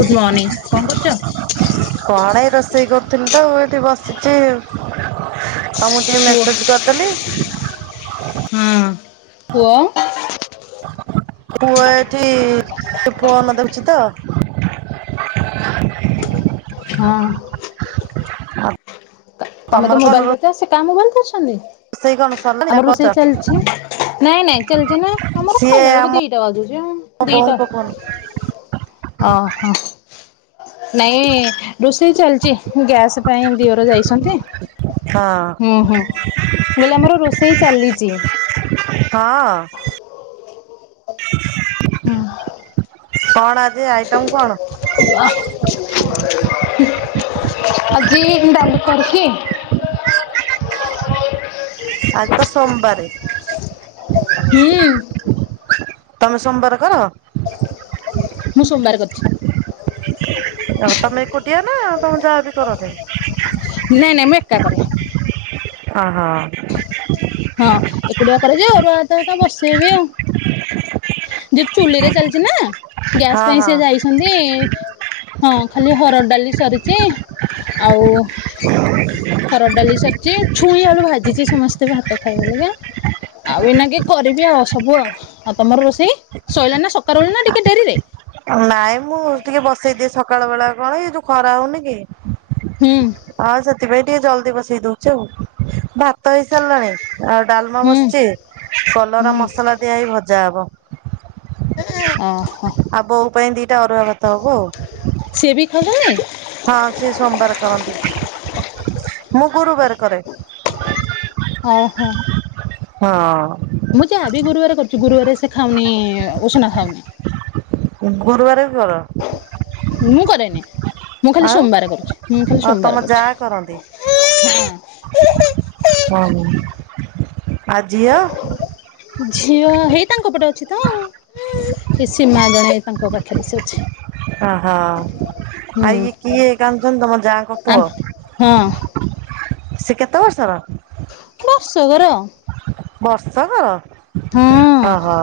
ଗୁଡ morning କଣ କରୁଛ? କଣ ଏ ରୋଷେଇ କରୁଥିଲି ତ ଏଠି ବସିଛି। ତମ ଟିକେ ପୁଅ ମେସେଜ କରିଦେଲି। ହଁ ପୁଅ? ପୁଅ ଏଠି ଫୋନ ଦେଉଛି ତ। ହଁ। ଆଉ ତମେ ତ ତମର କଣ ମୋବାଇଲ ଧରିଚ ସେ କାହା ମୋବାଇଲ ଧରିଛନ୍ତି? ରୋଷେଇ କଣ ସରିଲାଣି ନା ଆମର କରୁଛ ରୋଷେଇ ଚାଲିଛି, ନାଇଁ ନାଇଁ ଚାଲିଛି ନା ଆମର ଖାଇଲା ବେଳକୁ ଦିଟା ବାଜୁଛି ଆଉ। ବୋଉଙ୍କ ଫୋନ୍। ଓ ହୋ। ନାଇଁ ରୋଷେଇ ଚାଲିଛି ଗ୍ୟାସ୍ ପାଇଁ ଦିଅର ଯାଇଛନ୍ତି। ହଁ। ହୁଁ ହୁଁ ମୁଁ କହିଲି ଆମର ରୋଷେଇ ଚାଲିଛି। ହଁ। କଣ ଆଜି ଆଇଟମ୍ କଣ? [unintelligible] ଆଜି ଡାଲି କରିଚି [unintelligible] ଆଜି ତ ସୋମବାରେ, ହୁଁ। ତମେ ସୋମବାର କର? ମୁଁ ସୋମବାର କରିଛି। ଆଉ ତମେ ଏକୁଟିଆ ନା ତମ ଯାଆ ବି କରନ୍ତି? ନାଇଁ ନାଇଁ ମୁଁ ଏକା କରେ। ଓ ହୋ। ହଁ ଏକୁଡିଆ କରେଯେ ଆରୁଆ ଭାତତ ବସେଇବି ଆଉ ଯେଉ ଚୁଲି ରେ ଚାଲିଛି ନା ଗ୍ୟାସ୍ ହଁ ପାଇଁ ସେ ହଁ ଯାଇଛନ୍ତି ହଁ ଖାଲି ହରଡ଼ ଡାଲି ସରିଛି ଆଉ ହରଡ଼ ଡାଲି ସରିଛି ଛୁଇଁ ଆଳୁ ଭାଜିଛି ସମସ୍ତେ ଭାତ ଖାଇବେ ବେଲିକା। ଆଉ ଏଇନା କି କରିବି ଆଉ ସବୁ ଆଉ ଆଉ ତମର ରୋଷେଇ ଶଇଲାଣି ନା ସକାର ବଳି ନା ଟିକେ ଡେରିରେ? ନାଇଁ ମୁଁ ଟିକେ ବସେଇ ଦିଏ ସକାଳ ବେଳା କଣ ଏଇ ଯୋଉ ଖରା ହଉନି କି ହୁଁ ହଁ ସେଥିପାଇଁ ଟିକେ ଜଲ୍ଦି ବସେଇଦଉ। ଚଉ ଭାତ ହେଇସାରିଲାଣି ଆଉ ଡାଲମା ହୁଁ ବସିଛି କଲରା ହୁଁ ମସଲା ଦେଇ ଭଜା ହବ। ଓ ହୋ। ତୋ ପାଇଁ ଦିଟା ଆରୁଆ ଭାତ ହବ ସିଏ ବି ଆଉ। ଖାଉଛନ୍ତି ହଁ ସିଏ ସୋମ୍ବାର କରନ୍ତି ମୁଁ ଗୁରୁବାର କରେ। ଓହୋ। ହଁ। ମୁଁ ଯହାବି ଗୁରୁବାରେ କରୁଚି ଗୁରୁବାରେ ସେ ଖାଉନି ଉଷୁନା ଖାଉନି। ଉଁ ଗୁରୁବାରେ ବି କର? ମୁଁ କରେନି ମୁଁ ଖାଲି ଆଉ ସୋମ୍ବାରେ କରୁଛି ମୁଁ ଖାଲି ଆଉ ତମ ସୋମ୍ବାରେ ଯା କରୁଛି। କରନ୍ତି ହୁଁ। [unintelligible] ଆଜି ଆଉ। ଝିଅ ହେଇ ତାଙ୍କ ପଟେ ଅଛି ତ। ସେ ସୀମା ଜଣେ ତାଙ୍କ ପାଖରେ ସେ ଅଛି। ଓହ ଆଉ ହୁଁ ଇଏ କିଏ କାନ୍ଦୁଚନ୍ତି ତମ ଯାଙ୍କ ଆମ ପୁଅ? ହଁ ସେ କେତେ ବର୍ଷର? ବର୍ଷ କର। ବର୍ଷକର ହଁ ଓହୋ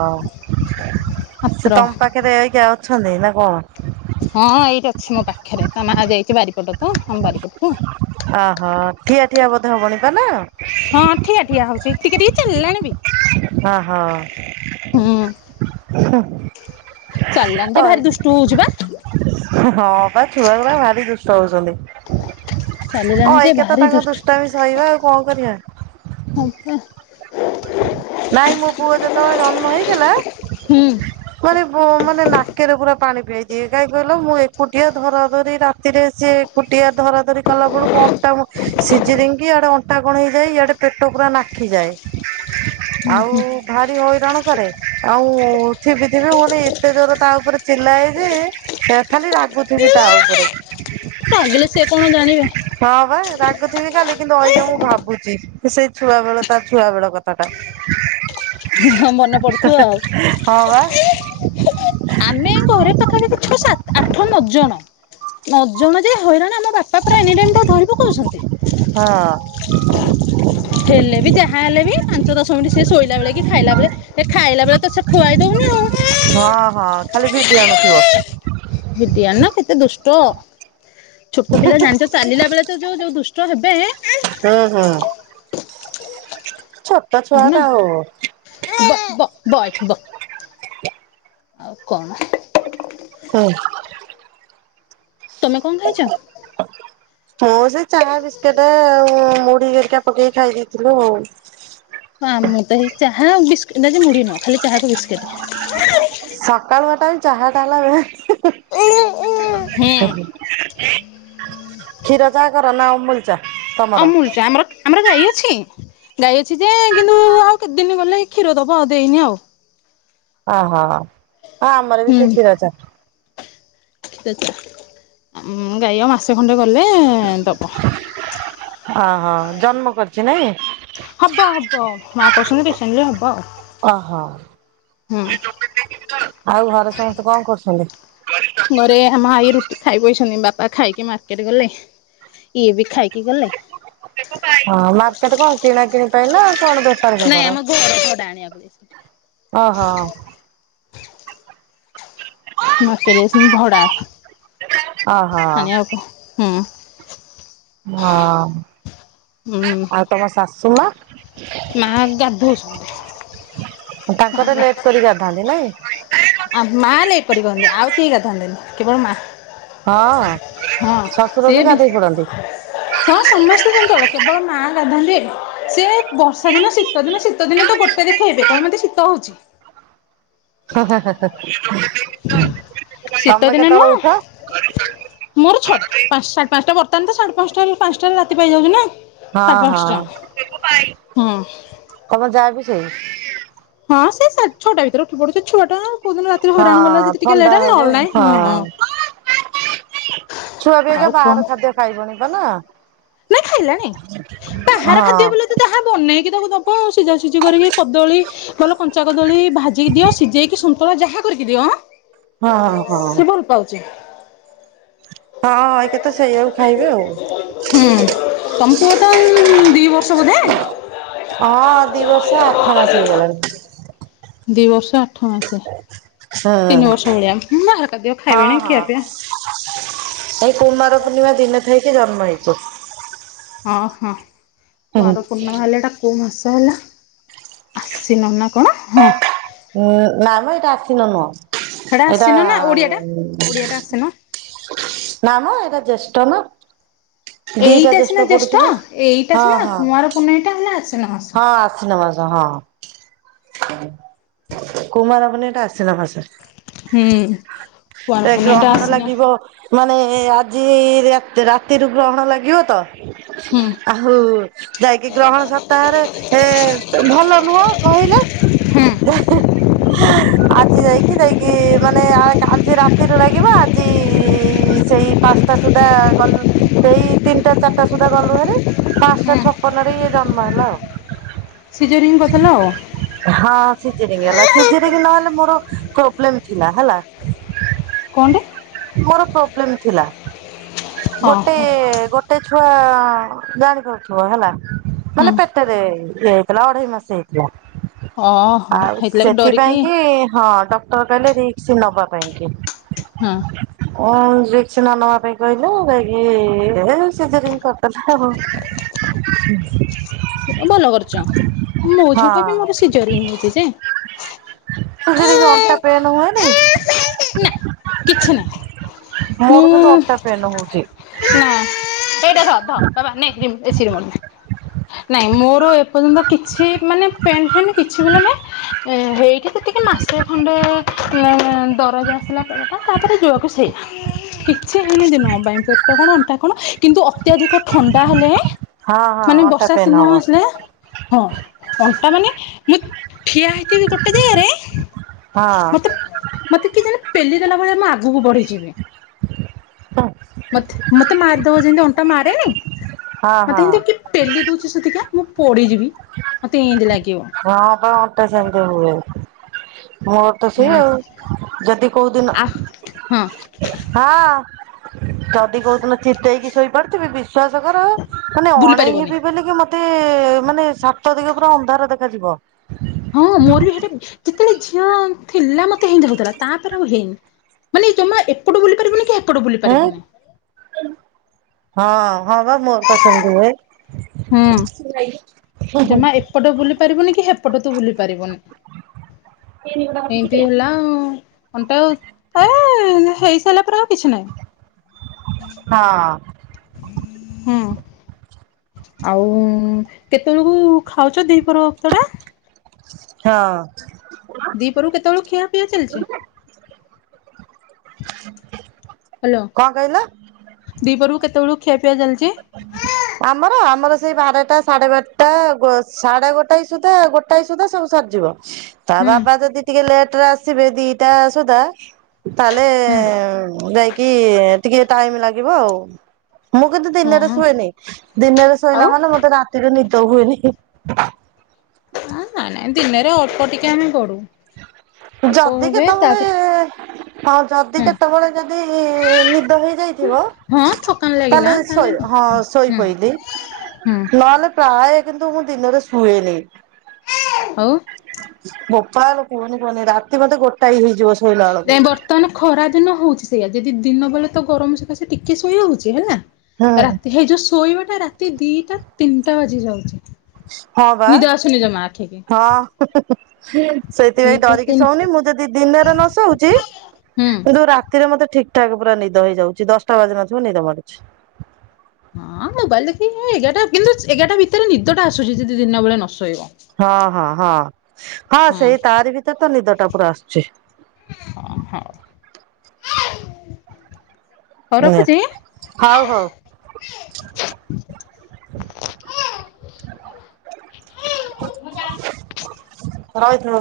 ମାତ୍ର ସେ ତମ୍ ପାଖେ ରେ କିଏ ଅଛନ୍ତି ନା କଣ? ହଁ ଏଇଠି ଅଛି ମୋ ପାଖେରେ ତା ମା ଯାଇଛି ବାରିପଟ ତ ହଁ ବାରିପଟୁ। ଓହୋ ଠିଆ ଠିଆ ବୋଧେ ହବଣି ତାହେଲେ? ହଁ ଠିଆଠିଆ ହଉଛି ଟିକେ ଟିକେ ଚାଲ୍ଲାଣି ବି। ଓ ହ ହୁଁ। ହଏ। ହୁଁ ଚାଲିଲାଣି ଯେ ଭାରି ଦୁଷ୍ଟୁ ହଉଛି ବା ହୁଁ ହଁ ବା ଛୁଆଗୁରା ଭାରି ଦୁଷ୍ଟ ହଉଛନ୍ତି। ଅ ଚାଲିଲାଣି ଯେ ଅଇଖାତ ଭାରି ତାଙ୍କ ଦୁଷ୍ଟୁ। ଦୁଷ୍ଟମି ସହିବା ଆଉ ଙ୍କ କରିବା। ଫପା। ନାଇଁ ମୋ ପୁଅ ଯେତେବେଳେ ଜନ୍ମ ହେଇଥିଲା ହୁଁ ମାନେ ବ ମାନେ ନାକେରେ ପୁରା ପାଣି ପିଆଇଦିଏ କାହିଁ କହିଲ ମୁଁ ଏକୁଟିଆ ଧରା ଧରି ରାତିରେ ସିଏ ଫୁଟିଆ ଧରା ଧରି କଲା ବେଳକୁ ଅଣ୍ଟାମୁ ସିଜିରିଙ୍ଗ୍ କି ଇଆଡେ ଅଣ୍ଟା କଣ ହେଇଯାଏ ଇଆଡେ ପେଟ ପୁରା ନାଖିଯାଏ ହୁଁ ଆଉ ହୁଁ। ଭାରି ହଇରାଣ କରେ ଆଉ ଥିବି ଥିବି ହୁଉନି ଏତେ ଜୋର ତା ଉପରେ ଚିଲ୍ଳାଏ ଯେ ସେ ଖାଲି ରାଗୁଥିବି ତା ଉପରେ। ରାଗିଲେ ସେ କଣ ଜାଣିବେ। ହଁ ବା ରାଗୁଥିବି ଖାଲି କିନ୍ତୁ ଅଇଁଛା ମୁଁ ଭାବୁଚି ସେଇ ଛୁଆ ବେଳ ତା ଛୁଆ ବେଳ କଥା। ତା ମନେ ପଡୁଥିବ ଆଉ। ହଁ ବା। ଆମେ ଘରେ ପାଖାପାଖି ଛ, ସାତ୍, ଆଠ, ନ ଜଣ ନ ଜଣ ଯେ ହଇରାଣ ଆମ ବା ତାପରେ ଏନି ଟାଇମ୍ ତାଉ ଧରି ପକଉଛନ୍ତି। ହଁ ହେଲେ ବି ଯାହା ହେଲେ ବି ପାଞ୍ଚ ଦଶ ମିଣ୍ଟି ସିଏ ଶୋଇଲା ବଳେ କି ଖାଇଲା ବେଳେ ହେ ଖାଇଲା ବେଳେ ତ ସେ ଖୁଆଇ ଦୋଉନି ଆଉ। ହଁ ହଁ ଖାଲି ଭିଡ଼ି ଆଣୁଥିବ। ଭିଡିଆଣେ ନାଁ କେତେ ଦୁଷ୍ଟ। ଛୋଟ ପିଲା ଜାଣିଚ ଚାଲିଲା ବେଳେ ତ ଯୋଉ ଯୋଉ ଦୁଷ୍ଟ ହେବେ। ହଁ ହଁ ଛୋଟ ନା ଛୁଆଟା ଆଉ। ବ ବ ବ ଏଇଠି ବ। ଆଉ କଣ? ହଉ। ତମେ କଁ ଖାଇଚ? [unintelligible] ମୁଁ ସେଇ ଚା ବିସ୍କେଟେ ଆଉ ମୁଢ଼ି ହେରିକା ପକେଇ ଖାଇ ଦେଇଥିଲୁ ଆଉ। ହଁ ମୁଁ ତୋ ହେଇ ଚାହା ଆଉ ବିସ୍ ଦେ ଆଜି ମୁଢ଼ି ନୁହଁ ଖାଲି ଚାହାକୁ ବିସ୍କିଟି। ସକାଳୁଆ ତମେ ଚାହା ତାହାଲା ହୁଁ କ୍ଷୀର ଚାହା କର ନାଁ ଅମୁଲ ଚା? ତମର? ଅମୁଲ ଚା ଆମର। ଆମର ଗାଈ ଅଛି ଗାଈ ଅଛି ଯେ କିନ୍ତୁ ଆଉ କେତେ ଦିନ ଗଲେ ଏ କ୍ଷୀର ଦବ ଆଉ ଦେଇନି ଆଉ। ଅହ ଆଉ ଆମର ବି ସେଇ କ୍ଷୀର ଚା। ସେ ଆମୁଁ ଗାଈ ଆଉ ମାସେ ଖଣ୍ଡେ ଗଲେ ଦବ ଅହ ଜନ୍ମ କରିଛି ନାଇଁ? ହବ ହବ ମା କହୁସନ୍ତି ରିସେଣ୍ଟଲି ହବ ଅହ। ହୁଁ। ଆଉ ଘରେ ସମସ୍ତେ କଁ କରୁଛନ୍ତି? ମୋର ଏ ଆମା ଆଇ ରୁଟି ଖାଇ ବଇଛନ୍ତି, ବାପା ଖାଇକି ମାର୍କେଟ ଗଲେ। ଇଏ ବି ଖାଇକି ଗଲେ। ହଁ ମାର୍କେଟ କଁ କିଣା କିିଣି ପାଇଁ ନାଁ କଣ ବେପାର ନାଇଁ ଫେପାର ଆମ ଘର ଭଡା ଆଣିଆକୁ ଯାଇ ଅହ। [inaudible] ମାର୍କେଟ ଯାଇଛନ୍ତି ଭଡ଼ା ଓହୋ ଆଣିଆକୁ ହୁଁ ‌ ହଁ ହୁଁ। ଆଉ ତମ ଶାଶୁ ମା? ମା ଗଧୋଉଛନ୍ତି। ତାଙ୍କର ଲେଟ କରି ଗାଧାନ୍ତି ନାଇଁ? ଆ ମା ଲେଟ୍ କରି ଗନ୍ତି ଆଉ କେହି ଗାଧାନ୍ତିନି କେବଳ ମା ହଁ ଶଶୁର ବି ଗାଧେଇ ପଡନ୍ତି। ସଁ ସମସ୍ତେ ଚଞ୍ଚଳ କେବଳ ମା ଗାଧାନ୍ତି, ସେ ବର୍ଷା ଦିନ ଶୀତ ଦିନ ଶୀତ ଦିନେ ତ ଗୋ ତେ ଦେଖେଇବେ, କହିବେ ମତେ ଶୀତ ହଉଚି। [unintelligible] ଶୀତ ତମେ ଦିନେ ନୁହଁ କେତେବେଳେ ଉଠ? ମୋର ଛଅଟା ପାଁ ସାଢ଼େ ପାଂଶଟା ବର୍ତ୍ତମାନ ତ ସାଢେ ପାଂଶଟାରେ ପାଂଶଟାରେ ରାତି ପାଇଯାଉଚି ନା। ହଁ ସାଢ଼େ ହଁ। ପାଂଶଟା ହଁ। ତମ ଯା ବି ସେଇ। ହଁ ସେ ସାଢ଼େ ଛଟା ଭିତରେ ଉଠି ପଡୁଛି, ଛୁଆଟା କୋଉ ଦିନ ରାତିରେ ହଇରାଣ କଲା ହଁ ଯଦି ଟିକେ ଥଣ୍ଡା ଲେଟ ହେ ହବ ନହେଲେ ନାଇଁ ହଁ ହଁ। ଛୁଆ ବି ଏବେ ଆଉ କଣ ବାହାର ଖାଦ୍ୟ ଖାଇବଣି ପା, ନା? ନାଇଁ ଖାଇଲାଣିି ବାହାର ହଁ ଖାଦ୍ୟ ବୋଲି ଯାହା ବନେଇକି ତାକୁ ଦବ ଆଉ, ସିଝା ସିଝି କରିକି କଦଳୀ ନହେଲେ କଞ୍ଚା କଦଳୀ ଭାଜିକି ଦିଅ ସିଝେଇକି ସନ୍ତୁଳା ଯାହା କରିକି ଦିଅ ହଁ ହଁ। ଖାଉଚି। ହଁଁ ଏଇକେତ ସେଇଆକୁ ଖାଇବେ ଆଉ। ହୁଁ ତମ ପୁଅ ତ ଦୁଇ ବର୍ଷ ବୋଧେ? ହଁ ଦି ବର୍ଷ ଆଠ ମାସ ହେଇଗଲାଣି। ଦି ବର୍ଷ ଆଠ ମାସେ ହଁ ତିନି ବର୍ଷ ଭଳିଆ, ବାହାର ଖାଦ୍ୟ ହଁ ଖାଇବେଣି ଖିଆ ହଁ ପିଆ ଏଇ କୁମାର ପୂର୍ଣ୍ଣିମା ଦିନେ ଥାଇକି ଜନ୍ମ ହେଇଚି। ହଁ ହଁ କୁଆଁର ପୂର୍ଣ୍ଣିମା ହେଲେଏଇଟା କୋଉ ମାସ ହେଲା ଆଶ୍ୱିନ ନା କଣ ହଁ। ଉଁ ନାଇ ମ ଏଇଟା ଆସିନ ନୁଅ ହେଟା ଏଇଟା ଆଶ୍ଵିନ ନା ଓଡିଆଟା ଓଡିଆଟା ଆଶ୍ଵିନ ନାମ ଏଇଟା ଜେଷ୍ଠ ନା। ଦିଟା ଏଇଟା ସିନା ପଡୁଛି ଜ୍ୟେଷ୍ଠ ବା। ଏଇଟା ହଁ ସିନା କୁଆଁର ପୁନେଇଟା ହେଲା ଆସିନ ମାସ। ଆସିନ ମାସ ହଁ କୁମାର ପୁନେଇଟା ଆସିନ ମାସ ହଁ। ହୁଁ। କୁଆଁର ଏ ପୂର୍ଣ୍ଣମୀଟା ଗ୍ରହଣ ଆଶ୍ଵିନ ଲାଗିବ। ମାନେ ଆଜି ରାତି ରାତିରୁ ଗ୍ରହଣ ଲାଗିବ ତ ହୁଁ। ଆହୁ ଯାଇକି ଗ୍ରହଣ ସପ୍ତାହରେ ଏ ଭଲ ନୁହଁ କହିଲେ ହୁଁ ହୁଁ ଆଜି ଯାଇକି ଯାଇକି ମାନେ ଆ କା ଆଜି ରାତ୍ ରାତିରେ ଲାଗିବ ଆଜି ସେଇ ପାଞ୍ଚଟା ସୁଦ୍ଧା ଗଲୁ ସେଇ ତିନିଟା ଚାରିଟା ସୁଦ୍ଧା ଗଲୁ ହାରି। ପାଞ୍ଚଟା ଛପନ ରେ ଇଏ ଜନ୍ମ ହେଲା ଆଉ। ସିଜରିଙ୍ଗି କରିଦେଲ ଆଉ? ହଁ ସିଯେରିଙ୍ଗି ହେଲା ସିଯେରିଙ୍ଗି ନହେଲେ ମୋର ପ୍ରୋବ୍ଲେମ ଥିଲା ହେଲା। କଣ୍ଟେ? ମୋର ପ୍ରୋବ୍ଲେମ ଥିଲା ହଁ ଗୋଟେ ହଁ ଗୋ ଗୋଟେ ଛୁଆ ଜାଣିପାରୁଥିବ ହେଲା ହୁଁ ମାନେ ପେ ପେଟରେ ଇଏ ହେଇଥିଲା ଅଢେଇ ମାସ ହେଇଥିଲା। ଓହୋ ଆଉ ହେଇଥିଲାଗି ଡରିକି ସେଥିପାଇଁ କି ହଁ ଡକ୍ଟର କହିଲେ ରିକସ ନବା ପାଇଁ କି। ହଁ। ଅ ରିକ୍ସ ନ ନବା ପାଇଁ କହିଲେ ଯାଇକି ଏ ସିଯରିଂ କରିଦେ। [unintelligible] ସେ ଭଲ କରିଚ ମୋ ଝିଅ ଟା ହଁ ବି ମୋର ସିଜରିଙ୍ଗି ହେଇଚି ଯେ। ସିଯେରିଂ ଏବେ ଅଣ୍ଟା ପେନେ ହୁଏନି? ନା କିଛି ନାହିଁ ମୋର କିନ୍ତୁ ଅଣ୍ଟା ପେନ୍ ହଉଚି। ନାଏଇଟା ଧ ଧ ବାବା ନେ ରି ଏସି ରିମୋଟ। ନାଇଁ ମୋର ଏପର୍ଯ୍ୟନ୍ତ କିଛି ମାନେ ପେନ୍ ଫେନ୍ କିଛି ବୋଲି ନା। ହେଇଠି ଯେତିକି ମାସେ ଖଣ୍ଡେ ଦରଜ ଆସିଲା ପେଟଟା ତାପରେ ଯୋଉୟା କୁ ସେୟା। କିଛି ହେଇନି ଦିନକ ପାଇଁ ପେଟ କଣ ଅଣ୍ଟା କଣ? କିନ୍ତୁ ଅତ୍ୟଧିକ ଥଣ୍ଡା ହେଲେ ମାନେ ବର୍ଷା ପେନେ ସିନ ହବ। ଆସିଲେ ହଁ ଅଣ୍ଟା ମାନେ ମୁଁ ଠିଆ ହେଇଥିବି ଗୋଟେ ଜାଗାରେ ମତେ ହଁ। ମତେ କିଏ ଜଣେ ପେଲି ଦେଲା ଭଳିଆ ମୁଁ ଆଗୁକୁ ବଢିଯିବି। ହୁଁ। ତୋର ଜେମିତି ଅଣ୍ଟା ମାରେନି ହଁ। ମତେ ହେନ୍ତି କିଏ ପେଲି ଦଉଚି ସତ ସତିକା ମୁଁ ପଡିଯିବି ମତେ ଏନ୍ତୀ ଲାଗିବ। ହଁ ପା ଅ ଟା ସେମିତି ହୁଏ ମୋର ତ ସେଇ ହୁଁ ଆଉ ଯଦି କୋଉଦିନ ଆ ହଁ ହଁ ଜଦି କଉଦିନ ଚିତେଇକି ଶୋଇପଡିଥିବି ବିଶ୍ୱାସ କର ମାନେ ବୁଲି ଅଣେଇ ପାରିବନି ହେବି ବୋଲିକି ମ ମତେ ମାନେ ସାତ ଦିଗ ପୁରା ଅନ୍ଧାର ଦେଖାଯିବ। ହଁ ମୋର ବି ହେଟେ ଯେତେବେଳେ ଝିଅ ଥିଲା ମତେ ହେଏନ୍ତିହଉଥିଲା ତାପରେ ଆଉ ହେଇନି। ମାନେ ଜମା ଏପଟୁ ବୁଲି ପାରିବୁନି କି ହେପଟୁ ବୁଲି ହୁଁ ପାରିବୁନି। ହଁ ହଁ ବା ମୋର ପା ସେମିତି ହୁଏ। ହୁଁ ଜମା ଏପଟ ବୁଲି ପାରିବୁନି କି ହେପଟ ତୁ ବୁଲି ପାରିବୁନି। ଏମତି ହଁ। ହେଲା ଆଉ ଅଣ୍ଟା ଆଉ ଏ ହେଇସାରିଲା ପରେ ଆଉ କିଛି ନାହିଁ। ହଁ। ହୁଁ। ଆଉ କେତେବେଳକୁ ଖାଉଛ ଦିହି ପହର ବକ୍ତଟା? ହଁ। ଦିପରୁ କେତେବେଳୁ ଖିଆ ପିଆ ଚାଲିଛି? [inaudible] ହ୍ୟାଲୋ କଣ କହିଲ? ଦୀପରକୁ କେତେବେଳକୁ ଖିଆପିଆ ଚାଲିଛି? [inaudible] ଆମର ଆମର ସେଇ ବାରଟା ସାଢେ ବାରଟା ଗୋ ସାଢେ ଗୋଟାଏ ସୁଦ୍ଧା ଗୋଟାଏ ସୁଦ୍ଧା ସବୁ ସରିଯିବ। ତା ହୁଁ ବାବା ଯଦି ଟିକେ ଲେଟରେ ଆସିବେ ଦିଟା ସୁଦା ତାହେଲେ ହୁଁ ଯାଇକି ଟିକେ ଟାଇମ୍ ଲାଗିବ ଆଉ। ମୁଁ କିନ୍ତୁ ଦିନରେ ହଁ ଶୁଏନି ଦିନରେ ଶୋଇଲା ଆଉ ମାନେ ମତେ ରାତିରେ ନିଦ ହୁଏନି ହିଁ। ନାଇଁ ନାଇଁ ଦିନରେ ଅଳ୍ପ ଟିକେ ଆମେ ଗଡୁ ନା ଯଦି କେତବେଳେ ହଁ ଯଦି ହୁଁ କେତେବେଳେ ଯଦି ନିଦ ହେଇଯାଇଥିବ ହଁ ଥକାନ ଲାଗିଲା ତାହେଲେ ତାହେଲେ ଶୋଇ ହଁ ଶୋଇ ହୁଁ ପଇଲିି ହୁଁ ନହେଲେ ପ୍ରାୟ କିନ୍ତୁ ମୁଁ ଦିନରେ ଶୁଏନି। ଆଉ? ବୋପାଲୋ କୁହନି କୁହନି ରାତି ମତେ ଗୋଟାଏ ହେଇଯିବ ଶୋଇଲା ବେଳକୁ। ବର୍ତମାନ ଖରା ଦିନ ହଉଛି ସେଇଆା ଯେଦି ଦିନ ବେଳେ ତ ଗରମ ସକାସେ ଟିକେ ଶୋଇ ହଉଛି ହେଲା? ହୁଁ ରାତି ହେଇଯିବ ଶୋଇବାଟା ରାତି ଦିଟା ତିନିଟା ବାଜି ଯାଉଛି। ହଁ ବା ନିଦ ଆସୁନି ଜମା ଆଖିକି ହଁ। ସେଥିପାଇଁ ଦିଟା ଡରିକି ତିନି ଶୋଉନି ମୁଁ ଯଦି ଦିନରେ ନସୋଉଛି ହୁଁ କିନ୍ତୁ ରାତିରେ ମୋତେ ଠିକ ଠାକ ପୁରା ନିଦ ହେଇଯାଉଛି ଦଶଟା ବାଜି ନଥିବ ନିଦ ମାଡୁଛି। ହଁ ମୋବାଇଲ ଦେଖି ଏଗାରଟା କିନ୍ତୁ ଏଗାରଟା ଭିତରେ ନିଦ ଟା ଆସୁଛି ଯଦି ଦିନ ବେଳେ ନସୋଇବ। ହଁ ହଁ ହଁ ହଁ ସେଇ ତାରି ଭିତରେ ତ ନିଦ ଟା ପୁରା ଆସୁଛି। ହଁ ହଉ। ହଉ ରଖୁଛି। [unintelligible] ହଉ ହଉ। ରହିଥିନି ମୁଁ।